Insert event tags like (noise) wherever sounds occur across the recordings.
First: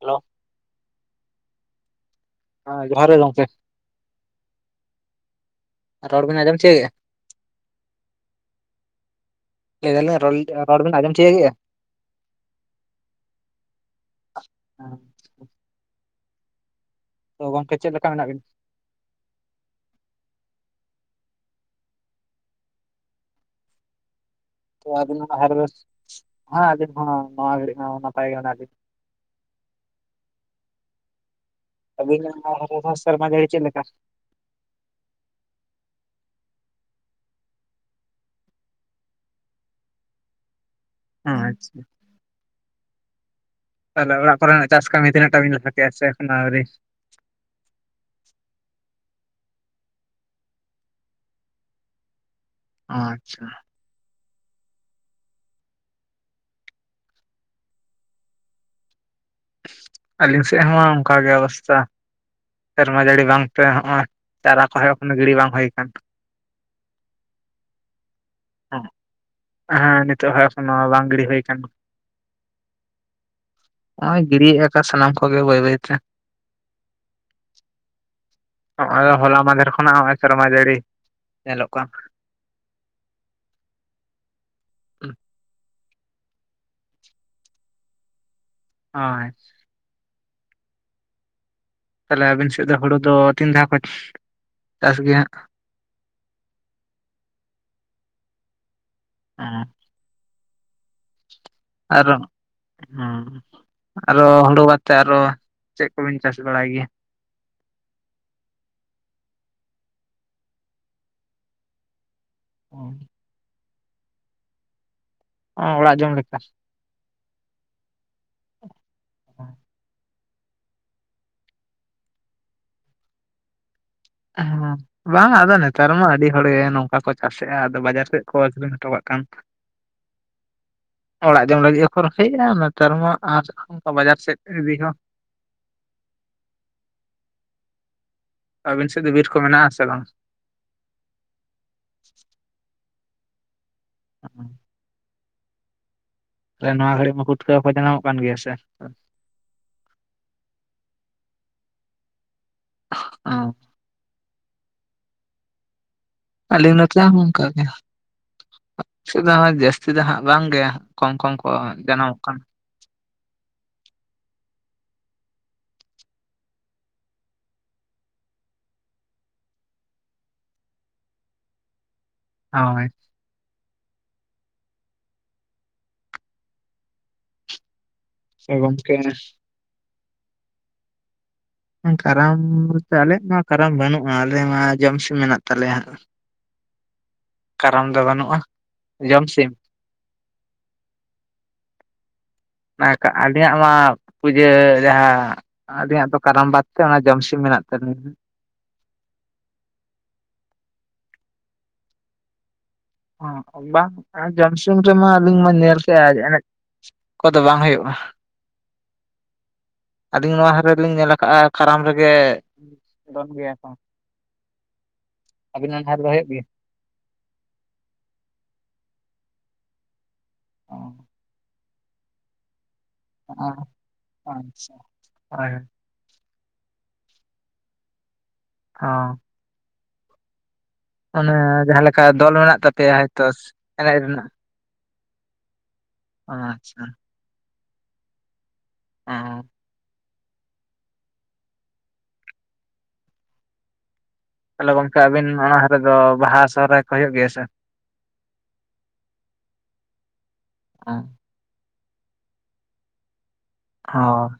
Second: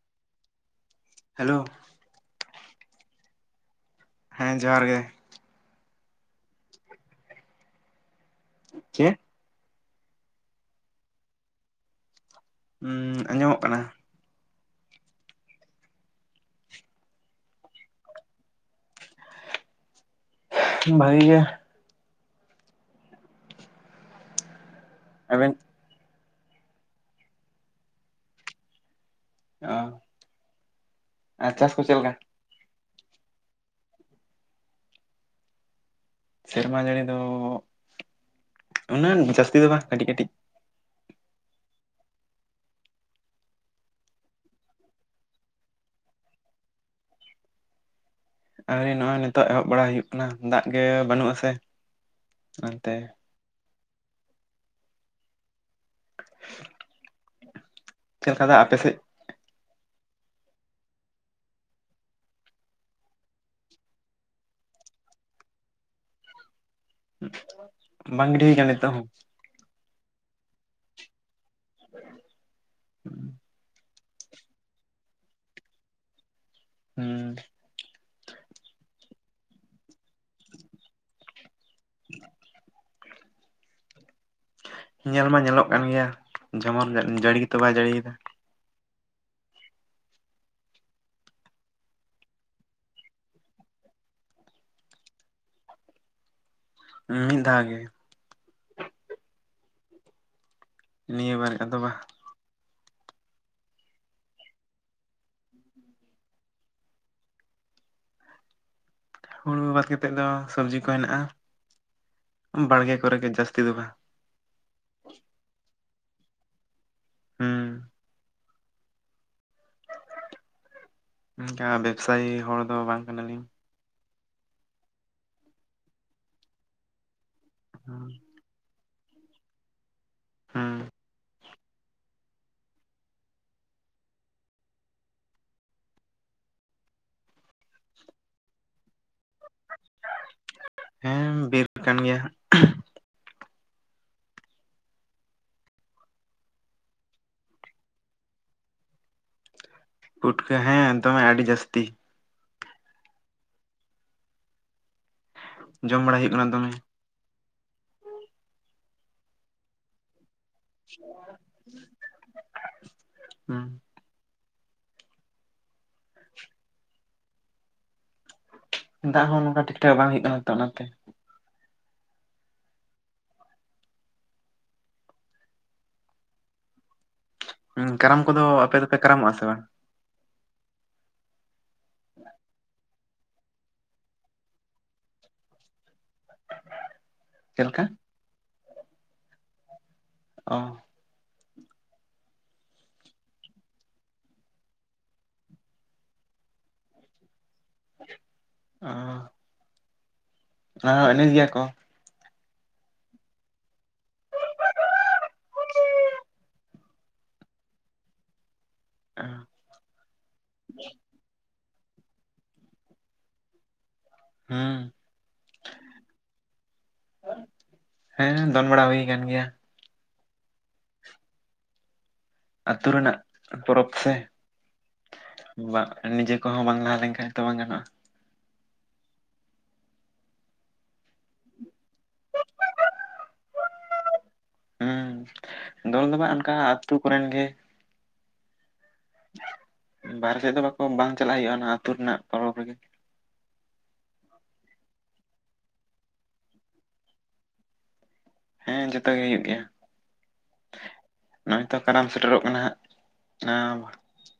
Hello hello ᱦᱮᱸ ᱡᱚᱦᱟᱸᱨ ᱜᱮ ᱜᱚᱢᱠᱮ ᱾ ᱦᱮᱸ ᱡᱚᱦᱟᱸᱨ ᱜᱮ ᱟᱨ ᱨᱚᱲ ᱵᱤᱱ ᱟᱸᱡᱚᱢ ᱪᱟᱹᱭ ᱮᱫᱟ᱾ ᱪᱮᱫ? ᱞᱟᱹᱭ ᱮᱟᱞᱤᱧ ᱨᱚᱲ ᱵᱤᱱ ᱟᱸᱡᱚᱢ ᱪᱤᱭᱟᱜᱮ-ᱟ? ᱩᱸᱻ ᱟᱸᱡᱚᱢᱚᱜ ᱠᱟᱱᱟ᱾ ᱦᱮᱸ᱾ ᱛᱚ ᱜᱚᱝᱠᱮ ᱪᱮᱫ ᱞᱮᱠᱟ ᱢᱮᱱᱟᱜ ᱵᱤᱱᱟ? ᱵᱷᱟᱹᱜᱮ ᱜᱮ᱾ ᱚ ᱟᱹᱵᱤᱱ ᱟᱵᱮᱱ ᱦᱮᱸ ᱟᱞᱤᱱ ᱦᱚᱸ ᱱᱚᱣᱟ ᱜᱷᱟᱲᱤᱡ ᱦᱚᱸ ᱱᱟᱯᱟᱭ ᱜᱮ ᱢᱮᱱᱟᱜ ᱞᱮᱧ ᱚ ᱟᱪᱪᱷᱟ᱾ ᱟᱵᱤᱱ (unintelligible) ᱢᱟ ᱥᱮᱨᱢᱟ ᱡᱟᱹᱲᱤ ᱪᱮᱫ ᱞᱮᱠᱟ? ᱥᱮᱨᱢᱟ ᱡᱟᱹᱲᱤ ᱫᱚ ᱩᱱᱟᱹᱜ ᱡᱟᱹᱥᱛᱤ ᱫᱚ ᱵᱟᱝ ᱠᱟᱹᱴᱤᱡ ᱠᱟᱹᱴᱤᱡ᱾ ᱦᱮᱸ ᱟᱪᱪᱷᱟ᱾ ᱛᱟᱦᱚᱞᱮ ᱚᱲᱟᱜ ᱠᱚᱨᱮᱱᱟᱜ ᱪᱟᱥ ᱠᱟᱹᱢᱤ ᱛᱤᱱᱟᱹᱜ ᱴᱟ ᱵᱤᱱ ᱞᱟᱦᱟ ᱠᱮᱭᱟ ᱥᱮ ᱟᱹᱣᱨᱤ? ᱟᱹᱣᱨᱤ ᱱᱚᱜᱼᱚᱭ ᱱᱤᱛᱚᱜ ᱮᱦᱚᱵ ᱵᱟᱲᱟᱭ ᱦᱩᱭᱩᱜ ᱠᱟᱱᱟ ᱫᱟᱜ ᱜᱮ ᱵᱟᱹᱱᱩᱜ ᱟᱥᱮ᱾ ᱚ ᱚᱱᱛᱮ ᱟᱪᱪᱷᱟ᱾ ᱪᱮᱫ ᱠᱟ ᱫᱟᱜ ᱟᱯᱮ ᱥᱮᱫ? ᱟᱹᱞᱤᱧ ᱥᱮᱫ ᱦᱚᱸ ᱚᱱᱠᱟᱜᱮ ᱚᱵᱚᱥᱛᱟ᱾ ᱥᱮᱨᱢᱟ ᱡᱟᱹᱲᱤ ᱵᱟᱝᱛᱮ ᱱᱚᱜᱼᱚᱭ ᱪᱟᱨᱟ ᱠᱚᱦᱚ ᱜᱤᱲᱤ ᱵᱟᱝ ᱦᱩᱭ ᱟᱠᱟᱱ᱾ ᱵᱟᱝ ᱜᱤᱰᱤ ᱦᱩᱭ ᱠᱟᱱᱟ ᱱᱤᱛᱚᱜ ᱦᱚᱸ? ᱦᱮᱸ ᱱᱤᱛᱚᱜ ᱦᱚ ᱮᱠᱷᱮᱱ ᱱᱚᱣᱟ ᱵᱟᱝ ᱜᱤᱰᱤ ᱦᱩᱭ ᱠᱟᱱ (inaudible) ᱱᱚᱜ ᱚᱭ ᱜᱤᱰᱤᱭᱮᱫ ᱟᱠᱚ ᱥᱟᱱᱟᱢ ᱠᱚᱜᱮ ᱵᱟᱹᱭ ᱵᱟᱹᱭᱛᱮ᱾ ᱦᱩᱸᱻ ᱱᱚᱜ ᱦᱚᱞᱟ ᱢᱟᱦᱫᱷᱮᱨ ᱠᱷᱚᱱᱟᱜ ᱱᱚᱜᱼᱚᱭ ᱥᱮᱨᱢᱟ ᱡᱟᱹᱲᱤ ᱧᱮᱞᱚᱜ ᱠᱟᱱ᱾ ᱧᱮᱞ ᱢᱟ ᱧᱮᱞᱚᱜ ᱠᱟᱱ ᱜᱮᱭᱟ ᱡᱮᱢᱚᱱ ᱡᱟᱹᱲᱤ ᱜᱮᱛᱚ ᱵᱟᱭ ᱡᱟᱹᱲᱤᱭ ᱫᱟ᱾ ᱚ ᱟᱡ ᱛᱟᱦᱞᱮ ᱟᱹᱵᱤᱱ ᱥᱮᱫ ᱫᱚ ᱦᱩᱲᱩ ᱫᱚ ᱛᱤᱱ ᱫᱷᱟᱣ ᱠᱚ ᱪᱟᱥ ᱜᱮ ᱦᱟᱸᱜ? ᱢᱤᱫ ᱫᱷᱟᱣ ᱜᱮ᱾ ᱚᱸ᱾ ᱱᱤᱭᱟᱹ ᱵᱟᱨᱮ ᱟᱫᱚ ᱵᱟᱝ᱾ ᱟᱨᱚ ᱦᱩᱸ ᱟᱨᱚ ᱦᱩᱲᱩ ᱵᱟᱛᱮ ᱟᱨᱚ ᱪᱮᱫ ᱠᱚᱵᱤᱱ ᱪᱟᱥ ᱵᱟᱲᱟᱭ ᱜᱮᱭᱟ? ᱦᱩᱲᱩ ᱵᱟᱫ ᱠᱟᱛᱮᱫ ᱫᱚ ᱥᱚᱵᱽᱡᱤ ᱠᱚ ᱦᱮᱱᱟᱜᱼᱟ, ᱵᱟᱲᱜᱮ ᱠᱚᱨᱮ ᱜᱮ ᱡᱟᱹᱥᱛᱤ ᱫᱚ ᱵᱟᱝ᱾ ᱚ ᱚᱲᱟᱜ ᱡᱚᱢ ᱞᱮᱠᱟ᱾ ᱦᱩᱸ᱾ ᱚᱸᱻ ᱚᱱᱠᱟ ᱵᱮᱵᱽᱥᱟᱭᱤ ᱦᱚᱲ ᱫᱚ ᱵᱟᱝ ᱠᱟᱱᱟᱞᱤᱧ᱾ ᱦᱮᱸ ᱵᱟᱝ ᱟᱫᱚ ᱱᱮᱛᱟᱨ ᱢᱟ ᱟᱹᱰᱤ ᱦᱚᱲᱜᱮ ᱱᱚᱝᱠᱟ ᱠᱚ ᱠᱟᱥᱮᱫ ᱦᱟᱸ ᱟᱫᱚ ᱵᱟᱡᱟᱨ ᱥᱮᱫ ᱠᱚ (inaudible) ᱦᱚᱴᱚ ᱠᱟᱜ ᱠᱦᱟᱱ ᱾ ᱦᱩᱸ᱾ ᱚᱲᱟᱜ ᱡᱚᱢ ᱞᱟᱹᱜᱤᱫ ᱦᱚᱸᱠᱚ ᱨᱚᱦᱚᱸᱭᱮᱫ-ᱟ ᱱᱮᱛᱟᱨ ᱢᱟ ᱟᱨ ᱵᱟᱡᱟᱨ ᱥᱮᱫ ᱤᱫᱤ ᱦᱚᱸ ᱚᱲᱟᱜ ᱟᱵᱤᱱ ᱥᱮᱫ ᱫᱚ ᱵᱤᱨ ᱠᱚ ᱢᱮᱱᱟᱜᱼᱟ ᱥᱮ ᱵᱟᱝ? ᱦᱮᱸ ᱵᱤᱨ ᱠᱟᱱ ᱜᱮᱭᱟ ᱦᱟᱸᱜ᱾ (inaudible) ᱨᱮᱱ ᱱᱚᱣᱟ ᱜᱷᱟᱹᱲᱤᱡ ᱢᱟ ᱯᱷᱩᱴᱠᱟᱹᱣ ᱠᱚ ᱡᱟᱱᱟᱢᱚᱜ ᱠᱟᱱ ᱜᱮᱭᱟ ᱥᱮ᱾ ᱯᱩᱴᱠᱟᱹ ᱦᱮᱸ ᱫᱚᱢᱮ ᱟᱹᱰᱤ ᱡᱟᱹᱥᱛᱤ ᱾ ᱚ᱾ ᱡᱚᱢ ᱵᱟᱲᱟ ᱦᱩᱭᱩᱜ ᱠᱟᱱᱟ ᱟᱞᱮ ᱫᱚᱢᱮ ᱱᱚᱛᱮ ᱦᱚᱸ ᱱᱚᱝᱠᱟ ᱜᱮᱭᱟ, ᱟᱞᱮ ᱥᱮᱫ ᱡᱟᱹᱥᱛᱤ ᱫᱚ ᱦᱟᱸᱜ ᱵᱟᱝ ᱜᱮ᱾ ᱠᱚᱢ ᱠᱚᱢ ᱠᱚ ᱡᱟᱱᱟᱢᱚᱜ ᱠᱟᱱᱟ᱾ ᱦᱩᱸ᱾ ᱫᱟᱜ ᱦᱚᱸ ᱱᱚᱝᱠᱟ ᱴᱷᱤᱠ ᱴᱷᱟᱠ ᱵᱟᱝ ᱦᱩᱭᱩᱜ ᱠᱟᱱᱟ ᱛᱚ ᱚᱱᱟᱛᱮ᱾ ᱚᱭ᱾ ᱦᱩᱸ ᱠᱟᱨᱟᱢ ᱠᱚᱫᱚ ᱥᱮ ᱟᱯᱮ ᱜᱚᱝᱠᱮ ᱫᱚᱯᱮ ᱠᱟᱨᱟᱢᱚᱜᱼᱟ ᱥᱮ ᱵᱟᱝ? ᱠᱟᱨᱟᱢ ᱵᱚᱞᱛᱮ ᱟᱞᱮᱭᱟᱜ ᱢᱟ ᱠᱟᱨᱟᱢ ᱵᱟᱹᱱᱩᱜᱼᱟ ᱟᱞᱮ ᱢᱟ ᱡᱚᱢ ᱥᱚᱢ ᱢᱮᱱᱟᱜ ᱛᱟᱞᱮᱭᱟ ᱦᱟᱸᱜ᱾ ᱪᱮᱫ ᱞᱮᱠᱟ ᱠᱟᱨᱟᱢ ᱫᱚ ᱵᱟᱹᱱᱩᱜᱼᱟ, ᱡᱚᱢ ᱥᱤᱢ ᱚ᱾ ᱚᱱᱟ ᱟᱞᱮᱭᱟᱜ ᱢᱟ ᱯᱩᱡᱟᱹ ᱡᱟᱦᱟᱸ ᱟᱞᱮᱭᱟᱜ ᱫᱚ ᱠᱟᱨᱟᱢ ᱵᱟᱫᱽ ᱛᱮ ᱚᱱᱟ ᱡᱚᱢ ᱥᱤᱢ ᱢᱮᱱᱟᱜ ᱛᱟᱹᱞᱤᱧᱟ᱾ ᱚᱸ ᱾ ᱟᱸ ᱮᱱᱮᱡ ᱜᱮᱭᱟ ᱠᱚ ᱾ ᱚ ᱵᱟᱝ ᱡᱚᱝ ᱥᱚᱢ ᱨᱮᱢᱟ ᱟᱹᱞᱤᱧ ᱢᱟ ᱧᱮᱞ ᱠᱮᱜᱼᱟ ᱮᱱᱮᱡ ᱠᱚᱫᱚ ᱵᱟᱝ ᱦᱩᱭᱩᱜᱼᱟ ᱟᱹᱞᱤᱧ ᱱᱚᱣᱟ ᱦᱟᱨᱮ ᱨᱮ ᱞᱤᱝ ᱠᱟᱜᱼᱟ ᱠᱟᱨᱟᱢ ᱨᱮᱜᱮ ᱫᱚᱱ ᱜᱮᱭᱟ ᱠᱚ᱾ ᱦᱩᱸ ᱟᱵᱤᱱᱟᱜ ᱜᱷᱟᱰ ᱨᱮ ᱦᱩᱭᱩᱜ ᱜᱮ? ᱦᱮᱸ ᱫᱚᱱ ᱵᱟᱲᱟ ᱦᱩᱭ ᱠᱟᱱ ᱜᱮᱭᱟ᱾ ᱚ᱾ ᱟᱹᱛᱩ ᱨᱮᱱᱟᱜ ᱯᱚᱨᱚᱵᱽ ᱥᱮ ᱟᱪᱪᱷᱟ ᱦᱳᱭ ᱦᱳᱭ ᱵᱟ ᱱᱤᱡᱮ ᱠᱚᱦᱚᱸ ᱵᱟᱝ ᱞᱟᱦᱟ ᱞᱮᱱᱠᱷᱟᱱ ᱛᱚ ᱵᱟᱝ ᱜᱟᱱᱚᱜᱼᱟ ᱚᱸ᱾ ᱛᱟᱞᱮ ᱡᱟᱦᱟᱸ ᱞᱟᱠᱟ ᱫᱚᱞ ᱢᱮᱱᱟᱜ ᱛᱟᱯᱮᱭᱟ ᱦᱚᱭᱛᱚ ᱮᱱᱮᱡ ᱨᱮᱱᱟᱜ ᱾ ᱦᱩᱸ ᱫᱚᱞ ᱫᱚ ᱦᱟᱸᱜ ᱚᱱᱠᱟ ᱟᱪᱪᱷᱟ ᱟᱹᱛᱩ ᱠᱚᱨᱮᱱ ᱜᱮ᱾ ᱚᱸ, ᱵᱟᱦᱨᱮ ᱥᱮᱫ ᱫᱚ ᱵᱟᱠᱚ ᱵᱟᱝ ᱪᱟᱞᱟᱜ ᱦᱩᱭᱩᱜᱼᱟ ᱚᱱᱟ ᱟᱹᱛᱩ ᱨᱮᱱᱟᱜ ᱯᱚᱨᱚᱵᱽ ᱨᱮᱜᱮ᱾ ᱛᱟᱦᱚᱞᱮ ᱜᱚᱝᱠᱮ ᱟᱵᱤᱱ ᱚᱱᱟ ᱦᱟᱨᱮ ᱫᱚ ᱵᱟᱦᱟ ᱥᱚᱦᱚᱨᱟᱭ ᱠᱚ ᱦᱩᱭᱩᱜ ᱜᱮᱭᱟ ᱥᱮ ᱵᱟᱝ? ᱦᱮᱸ ᱡᱚᱛᱚ ᱜᱮ ᱦᱩᱭᱩᱜ ᱜᱮᱭᱟ ᱚ ᱾ ᱱᱚᱜᱼᱚᱭ ᱛᱚ ᱠᱟᱨᱢ ᱥᱮᱴᱮᱨᱚᱜ ᱠᱟᱱᱟ ᱦᱟᱸᱜ᱾ ᱚ᱾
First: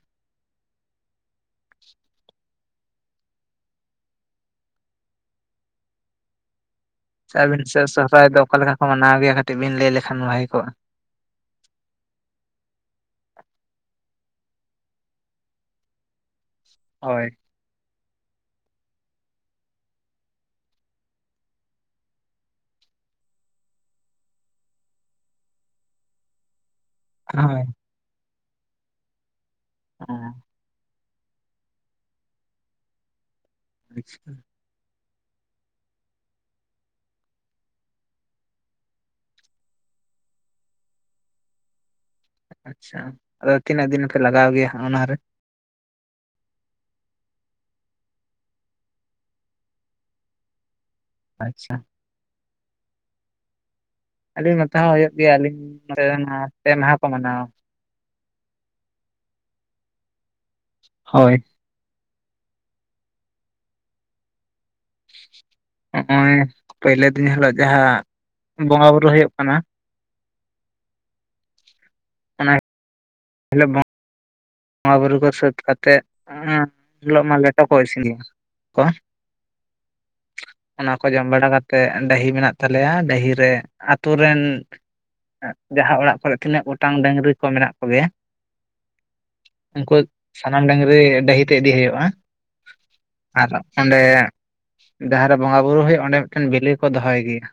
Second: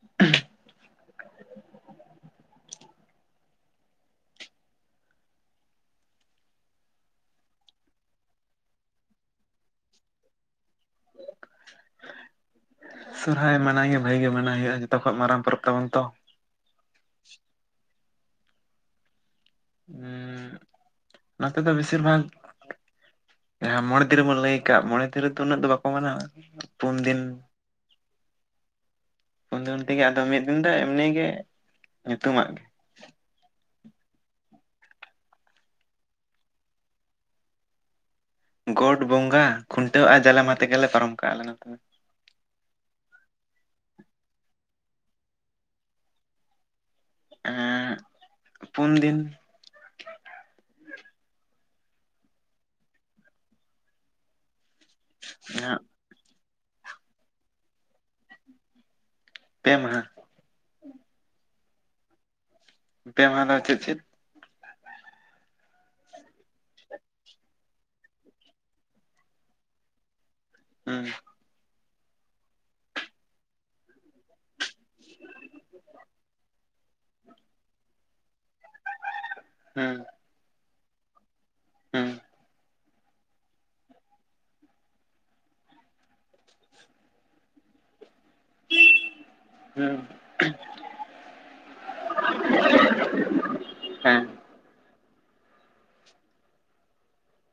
ᱥᱮ ᱟᱹᱵᱤᱱ ᱥᱮᱫ ᱥᱚᱦᱚᱨᱟᱭ ᱫᱚ ᱚᱠᱟ ᱞᱮᱠᱟ ᱠᱚ ᱢᱟᱱᱟᱣ ᱜᱮᱭᱟ ᱠᱟᱹᱴᱤᱡ ᱵᱤᱱ ᱞᱟᱹᱭ ᱞᱮᱠᱷᱟᱱ ᱵᱷᱟᱹᱜᱤ ᱠᱚᱜᱼᱟ? (unintelligible) ᱥᱚᱨᱦᱟᱭ ᱢᱟᱱᱟᱭ ᱜᱮ ᱵᱷᱟᱹᱜᱤ ᱜᱮ ᱢᱟᱱᱟᱭ ᱦᱩᱭᱩᱜᱼᱟ ᱡᱚᱛᱚ ᱠᱷᱚᱱ ᱢᱟᱨᱟᱝ ᱯᱚᱨᱚᱵᱽ ᱛᱟᱵᱚᱱ ᱛᱚ ᱾ ᱦᱳᱭ᱾ ᱩᱸᱜ ᱱᱚᱛᱮ ᱫᱚ ᱵᱮᱥᱤᱨ ᱵᱷᱟᱜ ᱦᱮᱸ ᱢᱚᱬᱮ ᱫᱤᱱ ᱨᱮ ᱵᱚᱱ ᱞᱟᱹᱭ ᱠᱟᱜ ᱢᱚᱬᱮ ᱫᱤᱱ ᱨᱮᱫᱚ ᱩᱱᱟᱹᱜ ᱫᱚ ᱵᱟᱠᱚ ᱢᱟᱱᱟᱜᱼᱟ, ᱯᱩᱱᱫᱤᱱ ᱦᱳᱭ ᱯᱩᱱ ᱫᱤᱱ ᱛᱮᱜᱮ ᱚ ᱟᱫᱚ ᱢᱤᱫ ᱫᱤᱱ ᱫᱚ ᱮᱢᱱᱤᱜ ᱜᱮ ᱧᱩᱛᱩᱢᱟᱜ ᱟᱪᱪᱷᱟ᱾ ᱜᱚᱴ ᱵᱚᱸᱜᱟ ᱠᱷᱩᱱᱴᱟᱹᱣ ᱟᱨ ᱡᱟᱞᱮ ᱢᱟ ᱛᱮᱜᱮᱞᱮ ᱯᱟᱨᱚᱢ ᱠᱟᱜᱼᱟᱞᱮ᱾ ᱟᱪᱪᱷ, ᱟᱫᱚ ᱛᱤᱱᱟᱹᱜ ᱫᱤᱱ ᱯᱮ ᱞᱟᱜᱟᱣ ᱜᱮᱭᱟ ᱚᱱᱟᱨᱮ? ᱮᱸᱜ ᱯᱩᱱᱫᱤᱱ ᱟᱪᱪᱷᱟ᱾ ᱟᱹᱞᱤᱧ ᱱᱚᱛᱮ ᱦᱚᱸ ᱦᱩᱭᱩᱜ ᱜᱮᱭᱟ, ᱟᱹᱞᱤᱧ ᱱᱚᱛᱮ ᱯᱮ ᱢᱟᱦᱟ ᱠᱚ ᱢᱟᱱᱟᱣᱟ᱾ ᱯᱮ ᱢᱟᱦᱟ? ᱦᱳᱭ᱾ ᱯᱮ ᱢᱟᱦᱟᱸ ᱫᱚ ᱪᱮᱫ ᱪᱮᱫ? ᱦᱚᱜᱼᱚᱭ ᱯᱳᱭᱞᱳ ᱫᱤᱱ ᱦᱤᱞᱳᱜ ᱡᱟᱦᱟᱸ ᱵᱚᱸᱜᱟ ᱵᱩᱨᱩ ᱦᱳᱭᱳᱜ ᱠᱟᱱᱟ᱾ ᱦᱩᱸ᱾ ᱚᱱᱟ ᱦᱮᱞᱳ ᱵᱚᱝ ᱵᱚᱸᱜᱟ ᱵᱩᱨᱩ ᱠᱚ ᱥᱟᱹᱛ ᱠᱟᱛᱮᱜ, ᱩᱱ ᱦᱤᱞᱳᱜ ᱢᱟ ᱞᱮᱴᱚ ᱠᱚ ᱤᱥᱤᱱ ᱦᱩᱭᱩᱜᱼᱟ᱾ ᱠᱚ ᱦᱮᱸ᱾ ᱚᱱᱟ ᱠᱚ ᱡᱚᱢ ᱵᱟᱲᱟ ᱠᱟᱛᱮᱜ ᱰᱟᱹᱦᱤ ᱢᱮᱱᱟᱜ ᱛᱟᱞᱮᱭᱟ ᱰᱟᱹᱦᱤᱨ ᱨᱮ ᱟᱛᱳ ᱨᱮᱱ ᱡᱟᱦᱟᱸ ᱚᱲᱟᱜ ᱠᱚᱨᱮ ᱛᱤᱱᱟᱹᱜ ᱜᱚᱴᱟᱝ ᱰᱟᱝᱨᱤ ᱠᱚ ᱢᱮᱱᱟᱜ ᱠᱚᱜᱮᱭᱟ ᱦᱩᱸ ᱩᱱᱠᱩ ᱥᱟᱱᱟᱢ ᱰᱟᱝᱨᱤ ᱰᱟᱹᱦᱤ ᱛᱮ ᱤᱫᱤ ᱦᱳᱭᱳᱜᱼᱟ ᱟᱨ ᱚᱸᱰᱮ ᱦᱮᱸ ᱡᱟᱦᱟᱸᱨᱮ ᱵᱚᱸᱜᱟ ᱵᱩᱨᱩ ᱦᱳᱭᱳᱜᱼᱟ ᱚᱸᱰᱮ ᱢᱤᱫᱴᱮᱱ ᱵᱮᱞᱮ ᱠᱚ ᱫᱚᱦᱚᱭ ᱜᱤᱭᱟ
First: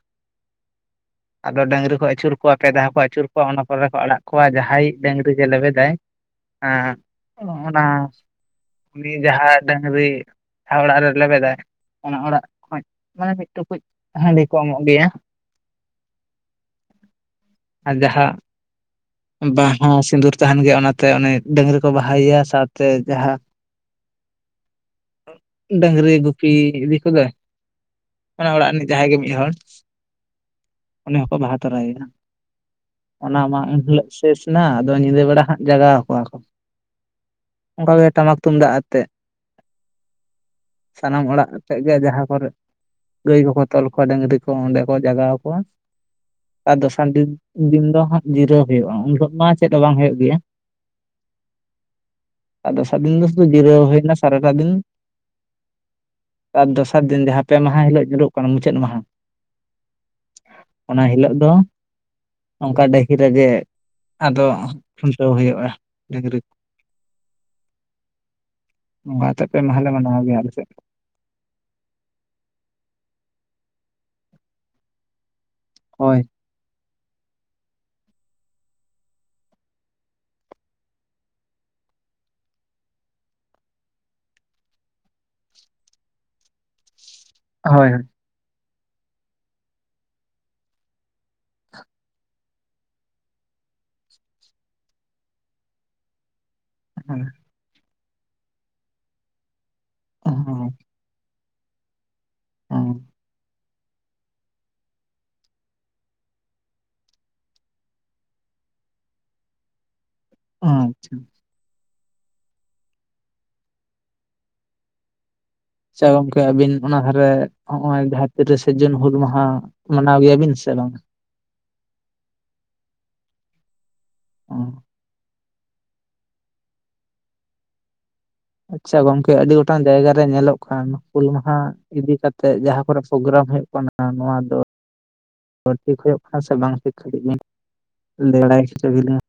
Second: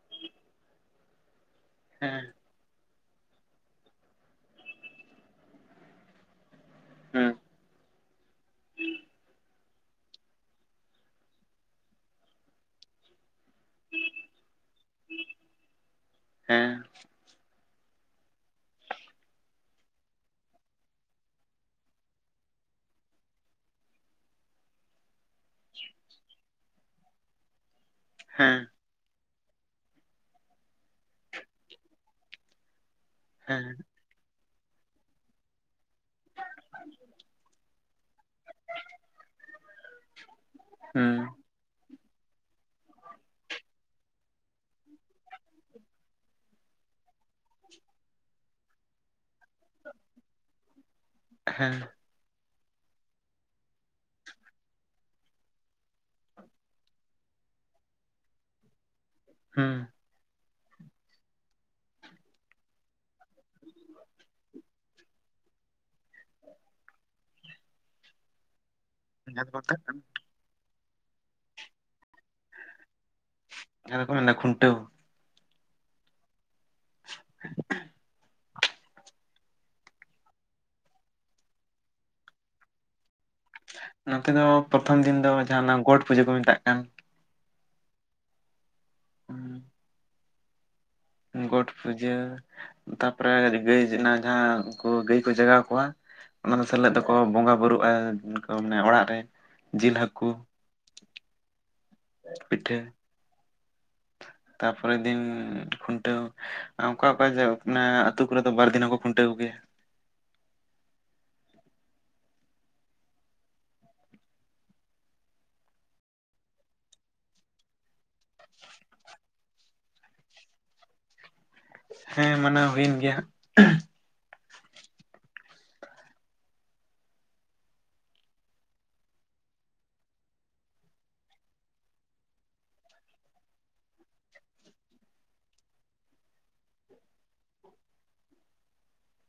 ᱟᱫᱚ ᱰᱟᱹᱝᱨᱤ ᱠᱚ ᱦᱮᱸ ᱟᱹᱪᱩᱨ ᱠᱚᱣᱟ ᱯᱮ ᱫᱷᱟᱣ ᱠᱚ ᱟᱹᱪᱩᱨ ᱠᱚᱣᱟ ᱚᱱᱟ ᱯᱚᱨᱮ ᱠᱚ ᱟᱲᱟᱜ ᱠᱚᱣᱟ ᱡᱟᱦᱟᱸᱭ ᱰᱟᱹᱝᱨᱤ ᱜᱮ ᱞᱮᱵᱮᱫᱟᱭ ᱦᱩᱸ ᱦᱮᱸ ᱚᱱᱟ ᱩᱱᱤ ᱡᱟᱦᱟᱸ ᱰᱟᱝᱨᱤ ᱡᱟᱦᱟᱸ ᱚᱲᱟᱜ ᱨᱮ ᱞᱮᱵᱮᱫᱟᱭ ᱚᱱᱟ ᱚᱲᱟᱜ ᱠᱷᱚᱡ ᱢᱟᱱᱮ ᱢᱤᱫ ᱴᱩᱠᱩᱡ ᱦᱟᱺᱰᱤ ᱠᱚ ᱮᱢᱚᱜ ᱜᱤᱭᱟ (inaudible) ᱦᱮᱸ ᱟ ᱡᱟᱦᱟᱸ ᱵᱟᱝᱦᱚ ᱥᱤᱸᱫᱩᱨ ᱛᱟᱦᱮᱱ ᱜᱤᱭᱟ ᱚᱱᱟᱛᱮ ᱩᱱᱤ ᱰᱟᱹᱝᱨᱤ ᱠᱚ ᱵᱟᱦᱟᱭᱟ ᱥᱟᱶᱛᱮ ᱡᱟᱦᱟᱸ (inaudible) ᱰᱟᱝᱨᱤ ᱜᱩᱯᱤ ᱤᱫᱤ ᱠᱚᱫᱚᱭ ᱚᱱᱟ ᱦᱮᱸ ᱚᱲᱟᱜ ᱨᱤᱱᱤᱡ ᱡᱟᱦᱟᱸᱭ ᱜᱮ ᱢᱤᱫ ᱦᱚᱲ ᱩᱱᱤ ᱦᱚᱸᱠᱚ ᱵᱟᱦᱟ ᱛᱚᱨᱟᱭ ᱭᱟ ᱚᱱᱟ ᱢᱟ ᱦᱮᱸ ᱤᱱᱦᱤᱞᱳᱜ ᱥᱮᱥ ᱱᱟ ᱟᱫᱚ ᱧᱤᱫᱟᱹ ᱵᱮᱲᱟ ᱦᱟᱸᱜ ᱡᱟᱜᱟᱣ ᱠᱚᱣᱟ ᱠᱚ ᱚᱝᱠᱟᱜᱮ ᱴᱟᱢᱟᱠ ᱛᱩᱢᱫᱟᱜ ᱟᱛᱮᱜ ᱦᱩᱸ ᱥᱟᱱᱟᱢ ᱚᱲᱟᱜ ᱴᱷᱮᱜ ᱜᱮ ᱡᱟᱦᱟᱸ ᱠᱚᱨᱮ ᱜᱟᱹᱭ ᱠᱚᱠᱚ ᱛᱚᱞ ᱠᱚᱣᱟ ᱰᱟᱹᱝᱨᱤ ᱠᱚ ᱚᱸᱰᱮ ᱠᱚ ᱡᱟᱜᱟᱣ ᱠᱚᱣᱟ ᱟᱨ ᱫᱚᱥᱟᱨ ᱰᱤᱱ ᱫᱤᱱ ᱫᱚ ᱦᱟᱸᱜ ᱡᱤᱨᱟᱹᱣ ᱦᱩᱭᱩᱜᱼᱟ ᱩᱱᱦᱤᱞᱳᱜ ᱢᱟ ᱪᱮᱜ ᱦᱚ ᱵᱟᱝ ᱦᱳᱭᱳᱜ ᱜᱤᱭᱟ ᱦᱮᱸ ᱟᱨ ᱫᱚᱥᱟᱨᱫᱤᱱ ᱫᱚ ᱥᱩᱫᱷᱩ ᱡᱤᱨᱟᱹᱣ ᱦᱳᱭᱱᱟ ᱥᱟᱨᱟ ᱴᱟ ᱫᱤᱱ ᱟᱨ ᱫᱚᱥᱟᱨ ᱫᱤᱱ ᱡᱟᱦᱟᱸ ᱯᱮ ᱢᱟᱦᱟ ᱦᱤᱞᱳᱜ ᱧᱩᱨᱚᱜ ᱠᱟᱱᱟ ᱢᱩᱪᱟᱹᱫ ᱢᱟᱦᱟᱸ ᱦᱩᱸ ᱚᱱᱟ ᱦᱤᱞᱳᱜ ᱫᱚ ᱚᱝᱠᱟ ᱰᱟᱹᱦᱤ ᱨᱮᱜᱮ ᱟᱫᱚ ᱠᱷᱩᱱᱴᱟᱹᱣ ᱦᱳᱭᱳᱜᱼᱟ ᱰᱟᱝᱨᱤ ᱚᱱᱟ ᱛᱮ ᱡᱟᱦᱟᱸ ᱫᱚᱠᱚ ᱯᱮ ᱢᱮᱛᱟᱜ ᱢᱟᱦᱞᱮ ᱠᱟᱱ ᱢᱟᱱᱟᱣ ᱜᱤᱭᱟ ᱟᱞᱮ ᱥᱮᱜ (inaudible) ᱟᱫᱚ ᱠᱚ ᱢᱮᱱᱟ ᱠᱷᱩᱱᱴᱟᱹᱣ ᱦᱳᱭ (inaudible) ᱱᱚᱛᱮ ᱫᱚ ᱯᱚᱛᱷᱚᱢ ᱫᱤᱱ ᱫᱚ ᱡᱟᱦᱟᱸ ᱚᱱᱟ ᱜᱚᱴ ᱯᱩᱡᱟᱹ ᱠᱚ ᱢᱮᱛᱟᱜ ᱠᱟᱱ ᱦᱳᱭ ᱦᱳᱭ ᱦᱩᱸ ᱜᱚᱴ ᱯᱩᱡᱟᱹ ᱛᱟᱯᱚᱨᱮ ᱜᱟᱹᱭ ᱚᱱᱟ ᱡᱟᱦᱟᱸ ᱠᱩ ᱜᱟᱹᱭ ᱠᱚ ᱡᱟᱜᱟᱣ ᱠᱚᱣᱟ ᱚᱱᱟ ᱥᱮᱞᱮᱫᱟ ᱠᱚ ᱦᱳᱭ ᱵᱚᱸᱜᱟ ᱵᱩᱨᱩᱜ ᱟᱭ ᱟᱢᱱᱮ ᱚᱲᱟᱜ ᱨᱮ ᱡᱤᱞ ᱦᱟᱹᱠᱩ ᱦᱚᱸ (inaudible) ᱯᱤᱴᱷᱟᱹ ᱦᱚᱸ ᱛᱟᱯᱚᱨᱮᱨ ᱫᱤᱱ ᱠᱷᱩᱱᱴᱟᱹᱣ ᱚᱠᱟ ᱚᱠᱟ ᱡᱟᱣ ᱟᱢᱱᱮ ᱟᱹᱛᱩ ᱠᱚᱨᱮ ᱫᱚ ᱵᱟᱨ ᱫᱤᱱ ᱦᱚᱸ ᱠᱷᱩᱱᱴᱟᱹᱣ ᱜᱤᱭᱟ ᱚ ᱟᱪᱪᱷᱟ ᱥᱮ ᱜᱚᱢᱠᱮ ᱟᱵᱤᱱ ᱚᱱᱟ ᱫᱷᱟᱨᱮ ᱱᱚᱜᱼᱚᱭ ᱡᱟᱦᱟᱸ ᱛᱤᱨᱤᱥᱮ ᱡᱩᱱ ᱦᱩᱞ ᱢᱟᱦᱟ᱾ ᱢᱟᱱᱟᱣ ᱜᱮᱭᱟᱵᱤᱱ ᱥᱮ ᱵᱟᱝ? ᱦᱮᱸ ᱢᱟᱱᱟᱣ ᱦᱩᱭᱮᱱ ᱜᱮᱭᱟ᱾ ᱚᱻ ᱟᱪᱪᱷᱟ ᱜᱚᱝᱠᱮ ᱟᱹᱰᱤ ᱜᱚᱴᱟᱝ ᱡᱟᱭᱜᱟ ᱨᱮ ᱧᱮᱞᱚᱜ ᱠᱟᱱ ᱦᱩᱞ ᱢᱟᱦᱟ ᱤᱫᱤ ᱠᱟᱛᱮᱫ ᱡᱟᱦᱟᱸ ᱠᱚᱨᱮ ᱯᱨᱳᱜᱨᱟᱢ ᱦᱩᱭᱩᱜ ᱠᱟᱱᱟ᱾ ᱠᱟᱱᱟ ᱱᱚᱣᱟ ᱫᱚ ᱴᱷᱤᱠ ᱦᱩᱭᱩᱜ ᱠᱟᱱᱟ ᱥᱮ ᱵᱟᱝ ᱴᱷᱤᱠ ᱠᱟᱹᱴᱤᱡ ᱵᱤᱱ ᱞᱟᱹᱭ ᱵᱟᱲᱟᱭ ᱦᱚᱪᱚ ᱠᱤᱞᱤᱧᱟ᱾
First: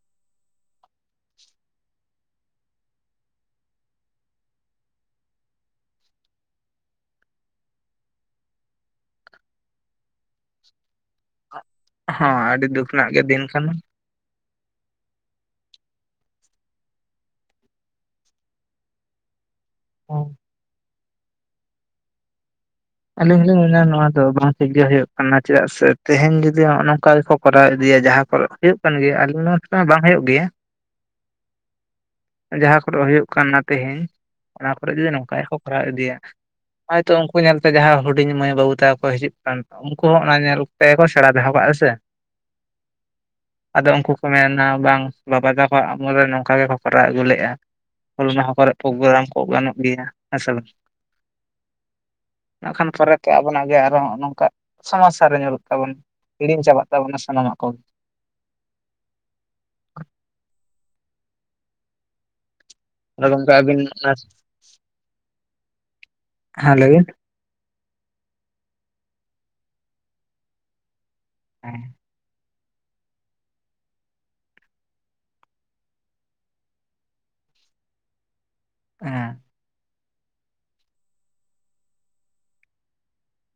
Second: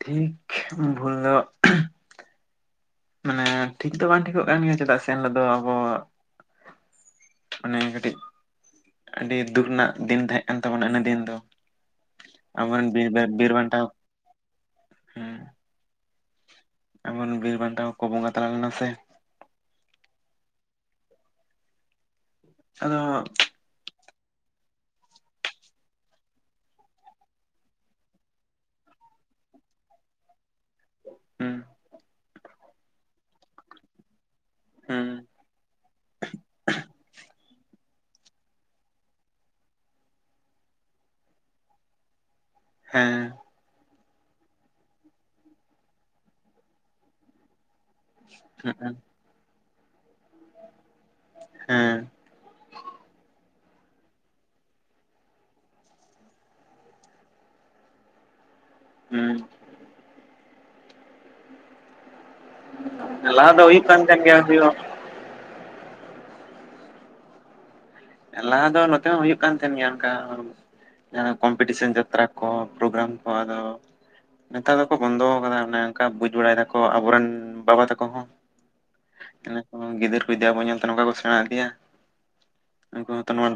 ᱴᱷᱤᱠ ᱵᱷᱩᱞ ᱫᱚ᱾ ᱢᱟᱱᱮ ᱴᱷᱤᱠ ᱫᱚ ᱵᱟᱝ ᱴᱷᱤᱠᱚᱜ ᱠᱟᱱ ᱜᱮᱭᱟ ᱪᱮᱫᱟᱜ ᱥᱮ ᱮᱱᱞᱚᱜ ᱫᱚ ᱟᱵᱚ᱾ ᱚᱱᱮ ᱠᱟᱹᱴᱤᱡ ᱟᱹᱰᱤ ᱫᱩᱠ ᱨᱮᱱᱟᱜ ᱫᱤᱱ ᱛᱟᱦᱮᱸ ᱠᱟᱱ ᱛᱟᱵᱚᱱᱟ ᱤᱱᱟᱹ ᱫᱤᱱ ᱫᱚ᱾ ᱦᱚᱸ ᱟᱹᱰᱤ ᱟᱵᱚᱨᱮᱱ ᱫᱩᱠ ᱨᱮᱱᱟᱜ ᱜᱮ ᱫᱤᱱ ᱵᱤᱨ ᱠᱟᱱᱟ ᱵᱟᱱᱴᱟ ᱦᱮᱸ ᱮᱢᱚᱱ ᱵᱤᱨ ᱵᱟᱱᱴᱟ ᱠᱚ ᱵᱚᱸᱜᱟ ᱛᱟᱞ ᱞᱮᱱᱟ ᱥᱮ᱾ ᱚᱻ ᱟᱸᱻ ᱤᱧ ᱢᱮᱱᱟ ᱱᱚᱣᱟ ᱫᱚ ᱵᱟᱝ ᱴᱷᱤᱠ ᱜᱮ ᱦᱩᱭᱩᱜ ᱠᱟᱱᱟ᱾ᱪᱮᱫᱟᱜ ᱥᱮ ᱛᱮᱦᱮᱧ ᱡᱩᱫᱤ ᱱᱚᱜᱼᱚ ᱱᱚᱝᱠᱟ ᱜᱮᱠᱚ ᱠᱚᱨᱟᱣ ᱤᱫᱤᱭᱟ ᱡᱟᱦᱟᱸ ᱠᱚᱨᱮ ᱦᱩᱭᱩᱜ᱾ ᱠᱟᱱ ᱜᱮᱭᱟ, ᱟᱞᱮ ᱱᱚᱣᱟ ᱠᱚᱨᱮ ᱢᱟ ᱵᱟᱝ ᱦᱩᱭᱩᱜ ᱜᱮᱭᱟ‌᱾ ᱦᱩᱸ ᱡᱟᱦᱟᱸ ᱠᱚᱨᱮ ᱦᱩᱭᱩᱜ ᱠᱟᱱᱟ ᱛᱮᱦᱤᱧ, ᱚᱱᱟ ᱠᱚᱨᱮ ᱦᱩᱸ ᱡᱩᱫᱤ ᱱᱚᱝᱠᱟ ᱜᱮᱠᱚ ᱠᱚᱨᱟᱣ ᱤᱫᱤᱭᱟ᱾ ᱦᱚᱭᱛᱚ ᱩᱱᱠᱩ ᱧᱮᱞ ᱡᱟᱦᱟᱸ ᱦᱩᱰᱤᱧ ᱢᱟᱹᱭ ᱵᱟᱹᱵᱩ ᱛᱟᱠᱚ ᱠᱚ ᱦᱤᱡᱩᱜ ᱠᱟᱱ, ᱩᱱᱠᱩ ᱦᱚᱸ ᱚᱱᱟ ᱧᱮᱞ ᱛᱮᱠᱚ ᱥᱮᱬᱟ ᱫᱚᱦᱚ ᱠᱟᱜᱼᱟ ᱥᱮ᱾ ᱻ ᱦᱮᱸ ᱟᱫᱚ ᱩᱱᱠᱩ ᱠᱚ ᱢᱮᱱᱟ ᱵᱟᱝ ᱵᱟᱵᱟ ᱛᱟᱠᱚᱣᱟᱜ ᱟᱢᱚᱞ ᱨᱮ ᱱᱚᱝᱠᱟ ᱜᱮᱠᱚ ᱠᱚᱨᱟᱣ ᱟᱹᱜᱩ ᱞᱮᱜᱼᱟ᱾ ᱦᱩᱞ ᱢᱟᱦᱟ ᱠᱚᱨᱮ ᱯᱨᱳᱜᱨᱟᱢ ᱠᱚ ᱜᱟᱱᱚᱜ ᱜᱮᱭᱟ᱾ ᱦᱮᱸᱥᱮ ᱵᱟᱝ? ᱦᱮᱸ ᱱᱟᱜ ᱠᱷᱟᱱ ᱯᱚᱨᱮᱛᱮ ᱟᱵᱚᱱᱟᱜ ᱜᱮ ᱟᱨᱦᱚᱸ ᱱᱚᱝᱠᱟ ᱥᱚᱢᱚᱥᱥᱟ ᱨᱮ ᱧᱩᱨᱩᱜ ᱛᱟᱵᱚᱱᱟ᱾ ᱦᱤᱲᱤᱧ ᱪᱟᱵᱟᱜ ᱛᱟᱵᱚᱱᱟ ᱥᱟᱱᱟᱢᱟᱜ ᱠᱚ᱾ ᱦᱮᱸ ᱟᱫᱚ ᱜᱚᱝᱠᱮ ᱞᱟᱦᱟ ᱫᱚ ᱟᱹᱵᱤᱱ ᱦᱩᱭᱩᱜ ᱠᱟᱱ ᱛᱟᱦᱮᱸ ᱜᱮᱭᱟ ᱦᱩᱭᱦᱚᱸ᱾ ᱦᱮᱸ ᱞᱟᱹᱭ ᱵᱤᱱ? ᱞᱟᱦᱟ ᱫᱚ ᱱᱚᱛᱮ ᱦᱚᱸ ᱦᱩᱭᱩᱜ ᱠᱟᱱ ᱛᱟᱦᱮᱸᱱ ᱜᱮᱭᱟ ᱚᱱᱠᱟ ᱠᱚᱢᱯᱤᱴᱤᱥᱮᱱ ᱡᱟᱛᱨᱟ᱾ ᱠᱚ ᱯᱨᱳᱜᱨᱟᱢ ᱠᱚ ᱟᱫᱚ ᱱᱮᱛᱟᱨ ᱫᱚᱠᱚ ᱵᱚᱱᱫᱚ ᱟᱠᱟᱫᱟ᱾ ᱚᱱᱮ ᱚᱱᱠᱟ ᱵᱩᱡ ᱵᱟᱲᱟᱭ ᱫᱟᱠᱚ ᱟᱵᱚᱨᱮᱱ ᱵᱟᱵᱟ ᱛᱟᱠᱚ ᱦᱚᱸ᱾ ᱛᱟᱦᱚᱞᱮ‌ ᱠᱚ ᱜᱤᱫᱟᱹᱨ ᱵᱤᱫᱟᱹᱨ ᱠᱚ ᱟᱵᱚᱱ ᱧᱮᱞᱛᱮ ᱱᱚᱝᱠᱟ ᱠᱚ ᱥᱮᱬᱟ ᱤᱫᱤᱭᱟ᱾ ᱩᱱᱠᱩ ᱦᱚᱸᱛᱚ ᱱᱚᱣᱟ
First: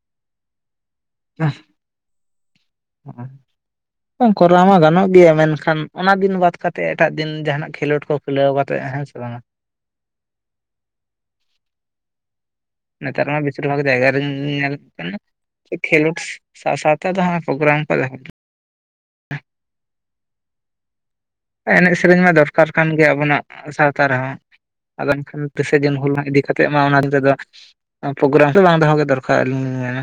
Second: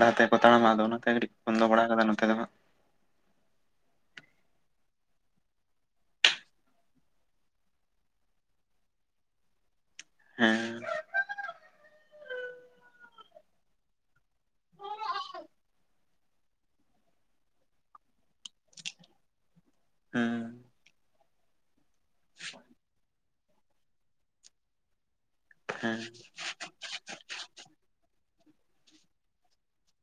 ᱰᱟᱦᱟᱨ ᱛᱮ ᱠᱚ ᱛᱟᱲᱟᱢᱟ᱾ ᱚᱱᱟᱛᱮ ᱠᱟᱹᱴᱤᱡ ᱠᱚ ᱵᱚᱱᱫᱚ ᱵᱟᱲᱟ ᱠᱟᱫᱟ ᱱᱚᱛᱮ ᱫᱚ ᱦᱟᱜ᱾ ᱦᱟᱜ ᱚ ᱠᱚᱨᱟᱣ ᱢᱟ ᱜᱟᱱᱚᱜ ᱜᱮᱭᱟ ᱢᱮᱱᱠᱷᱟᱱ ᱚᱱᱟ ᱫᱤᱱ ᱵᱟᱫ ᱠᱟᱛᱮᱫ ᱮᱴᱟᱜ ᱫᱤᱱ ᱡᱟᱦᱱᱟᱜ ᱠᱷᱮᱞᱳᱰ ᱠᱚ᱾ ᱠᱷᱩᱞᱟᱹᱣ ᱠᱟᱛᱮᱫ ᱦᱮᱸ ᱥᱮ ᱵᱟᱝ᱾ ᱦᱮᱸ ᱱᱮᱛᱟᱨ ᱢᱟ ᱵᱮᱥᱤᱨ ᱵᱷᱟᱜᱽ ᱡᱟᱭᱜᱟ ᱨᱤᱧ ᱧᱮᱞ ᱠᱟᱱᱟ᱾ ᱠᱷᱮᱞᱳᱰ ᱥᱟᱶ ᱥᱟᱶ ᱛᱮᱫᱚ ᱦᱟᱜ ᱯᱨᱳᱜᱨᱟᱢ ᱠᱚ ᱦᱮᱸ ᱮᱱᱮᱡ ᱥᱮᱨᱮᱧ ᱢᱟ ᱫᱚᱨᱠᱟᱨ ᱠᱟᱱ ᱜᱮᱭᱟ ᱟᱵᱚᱱᱟᱜ ᱥᱟᱶᱛᱟ ᱨᱮᱦᱚᱸ᱾ ᱟᱫᱚ ᱮᱱᱠᱷᱟᱱ ᱛᱨᱤᱥᱥᱮ ᱦᱮᱸ ᱡᱩᱱ ᱦᱩᱞ ᱢᱟᱦᱟ ᱤᱫᱤ ᱠᱟᱛᱮᱫ ᱢᱟ ᱚᱱᱟ ᱧᱤᱫᱟᱹ ᱫᱚ ᱯᱨᱳᱜᱨᱟᱢ ᱫᱚ ᱵᱟᱝ ᱫᱚᱦᱚ ᱜᱮ ᱫᱚᱨᱠᱟᱨ ᱟᱹᱞᱤᱧ ᱞᱤᱧ ᱢᱮᱱᱟ᱾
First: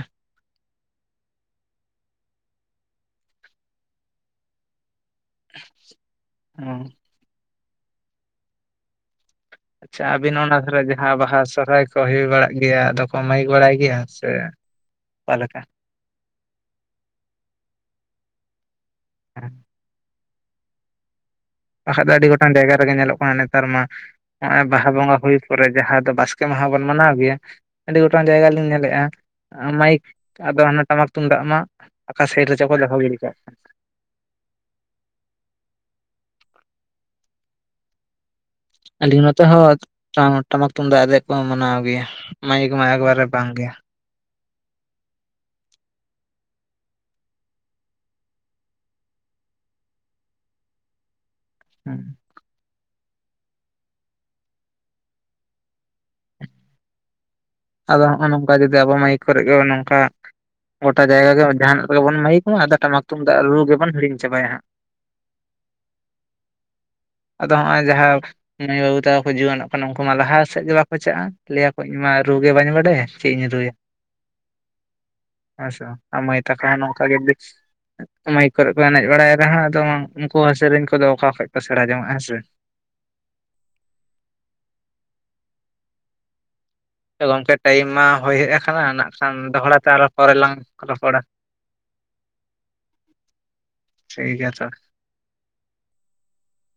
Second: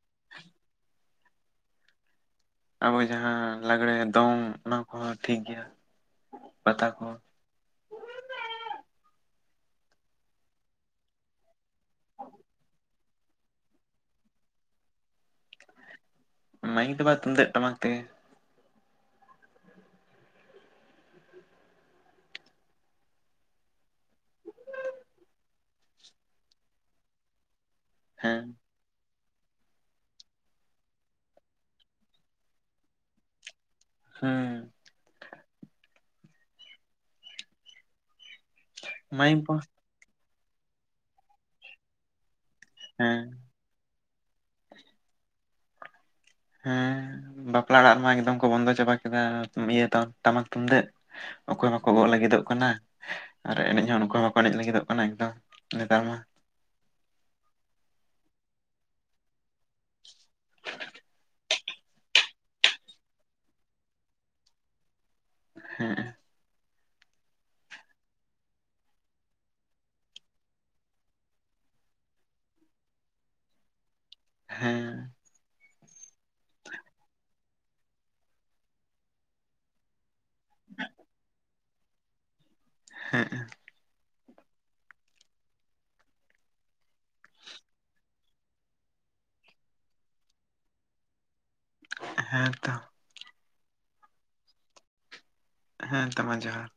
ᱟᱵᱚ ᱡᱟᱦᱟᱸ ᱞᱟᱜᱽᱲᱮ ᱫᱚᱝ ᱚᱱᱟ ᱠᱚᱦᱚᱸ ᱴᱷᱤᱠ ᱜᱮᱭᱟ ᱦᱚᱸ ᱯᱟᱛᱟ ᱠᱚ᱾ ᱟᱪᱪᱷᱟ ᱟᱹᱵᱤᱱ ᱚᱱᱟ ᱡᱟᱦᱟᱸ ᱵᱟᱦᱟ ᱥᱚᱦᱨᱟᱭ ᱠᱚ ᱦᱩᱭ ᱵᱟᱲᱟᱜ ᱜᱮᱭᱟ ᱟᱫᱚ ᱠᱚ ᱢᱟᱹᱭᱤᱠ ᱵᱟᱲᱟᱭ ᱜᱮᱭᱟ ᱥᱮ᱾ ᱚᱠᱟ ᱞᱮᱠᱟ? ᱢᱟᱭᱤᱠ ᱫᱚ ᱵᱟᱝ ᱛᱩᱢᱫᱟᱜ ᱴᱟᱢᱟᱠ ᱛᱮᱜᱮ᱾ ᱦᱮᱸ ᱵᱟᱦᱟ ᱫᱚ ᱟᱹᱰᱤ ᱜᱚᱴᱟᱝ ᱡᱟᱭᱜᱟ ᱨᱮᱜᱮ ᱧᱮᱞᱚᱜ ᱠᱟᱱᱟ ᱱᱮᱛᱟᱨ ᱢᱟ᱾ ᱱᱚᱜᱚᱭ ᱵᱟᱦᱟ ᱵᱚᱝᱜᱟ ᱦᱩᱭ ᱯᱚᱨᱮ ᱡᱟᱦᱟ ᱫᱚ ᱵᱟᱥᱠᱮ ᱢᱟᱦᱟ ᱵᱚᱱ ᱢᱟᱱᱟᱣ ᱜᱮᱭᱟ᱾ ᱟᱹᱰᱤ ᱜᱚᱴᱟᱝ ᱦᱮᱸ ᱡᱟᱭᱜᱟ ᱧᱮᱞᱮᱜᱼᱟ ᱢᱟᱭᱤᱠ ᱟᱫᱚ ᱦᱟᱱᱮᱴᱟᱢᱟᱠ ᱛᱩᱢᱫᱟᱜ ᱢᱟ ᱚᱠᱟ ᱥᱟᱭᱤᱴ ᱨᱮ ᱪᱚ ᱠᱚ ᱫᱚᱦᱚ ᱜᱤᱰᱤ ᱠᱟᱜ ᱦᱮᱸ ᱟᱹᱞᱤᱧ ᱢᱟᱭᱤᱠ ᱱᱚᱛᱮ ᱠᱚ ᱦᱚᱸ ᱴᱟᱢᱟᱠ ᱛᱩᱢᱫᱟᱜ ᱨᱮ ᱠᱚ ᱢᱟᱱᱟᱣ ᱜᱮᱭᱟ, ᱢᱟᱭᱤᱠ ᱢᱟ ᱦᱮᱸ ᱮᱠᱵᱟᱨᱮ ᱵᱟᱝ ᱜᱮᱭᱟ᱾ ᱦᱮᱸ ᱵᱟᱯᱞᱟ ᱚᱲᱟᱜ ᱨᱮᱢᱟ ᱮᱠᱫᱚᱢ ᱠᱚ ᱵᱚᱱᱫᱚ ᱪᱟᱵᱟ ᱠᱮᱫᱟ ᱤᱭᱟᱹ ᱴᱟᱢᱟᱠ ᱛᱩᱢᱫᱟᱹᱜ ᱚᱠᱚᱭ ᱵᱟᱠᱚ ᱜᱚᱜ ᱞᱟᱹᱜᱤᱫᱚᱜ ᱠᱟᱱᱟ ᱟᱨ ᱮᱱᱮᱡ ᱦᱚᱸ ᱱᱚᱝᱠᱟ ᱢᱟᱠᱚ ᱮᱱᱮᱡ ᱞᱟᱹᱜᱤᱫᱚᱜ ᱠᱟᱱᱟ ᱮᱠᱫᱚᱢ ᱱᱮᱛᱟᱨ ᱢᱟ᱾ ᱟᱫᱚ ᱦᱚᱸᱜᱼᱚᱭ ᱱᱚᱝᱠᱟ ᱡᱩᱫᱤ ᱟᱵᱚ ᱢᱟᱭᱤᱠ ᱠᱚᱨᱮ ᱜᱮ ᱱᱚᱝᱠᱟ ᱜᱚᱴᱟ ᱡᱟᱭᱜᱟ ᱜᱮ ᱡᱟᱦᱟᱱᱟᱜ ᱜᱮᱵᱚᱱ ᱢᱟᱹᱭᱤᱠ ᱢᱟ ᱟᱫᱚ ᱴᱟᱢᱟᱠ ᱛᱩᱢᱫᱟᱹᱜ ᱨᱩ ᱜᱮᱵᱚᱱ ᱦᱤᱲᱤᱧ ᱪᱟᱵᱟᱭᱟ ᱦᱟᱸᱜ᱾ ᱦᱮᱸ ᱟᱫᱚ ᱦᱚᱸᱜᱼᱚᱭ ᱡᱟᱦᱟᱸ ᱢᱟᱹᱭ ᱵᱟᱹᱵᱩ ᱛᱟᱠᱚ ᱠᱚ ᱡᱩᱭᱟᱹᱱᱚᱜ ᱠᱟᱱᱟ᱾ ᱩᱱᱠᱩ ᱢᱟ ᱞᱟᱦᱟ ᱥᱮᱫ ᱜᱮ ᱵᱟᱠᱚ ᱪᱟᱜᱼᱟ ᱞᱟᱹᱭᱟ ᱠᱚ ᱤᱧ ᱢᱟ ᱨᱩ ᱜᱮ ᱵᱟᱹᱧ ᱵᱟᱰᱟᱭᱟ᱾ ᱪᱮᱫ ᱤᱧ ᱨᱩᱭᱟ? ᱦᱮᱸ ᱦᱮᱸ ᱥᱮ ᱵᱟᱝ ᱟᱨ ᱢᱟᱹᱭ ᱛᱟᱠᱚ ᱦᱚᱸ ᱱᱚᱝᱠᱟ ᱜᱮ ᱡᱩᱫᱤ ᱢᱟᱭᱤᱠ ᱠᱚᱨᱮ ᱠᱚ ᱮᱱᱮᱡ ᱵᱟᱲᱟᱭ ᱨᱮᱦᱚᱸ ᱟᱫᱚ ᱩᱱᱠᱩ ᱥᱮᱨᱮᱧ ᱠᱚᱫᱚ ᱚᱠᱟ ᱠᱷᱚᱡ ᱠᱚ ᱥᱮᱬᱟ ᱡᱚᱝᱚᱜᱼᱟ ᱦᱮᱸ ᱥᱮ ᱦᱮᱸ ᱜᱚᱝᱠᱮ ᱴᱟᱭᱤᱢ ᱢᱟ ᱦᱩᱭ ᱦᱮᱡ ᱟᱠᱟᱱᱟ ᱱᱟᱜ ᱠᱷᱟᱱ ᱫᱚᱦᱚᱲᱟ ᱛᱮ ᱟᱨᱚ ᱯᱚᱨᱮ ᱞᱟᱝ ᱨᱚᱯᱚᱲᱟ᱾ ᱦᱮᱸᱛᱚ ᱴᱷᱤᱠ ᱜᱮᱭᱟ ᱛᱚ᱾ ᱦᱮᱸ ᱛᱚ ᱢᱟ ᱡᱚᱦᱟᱨ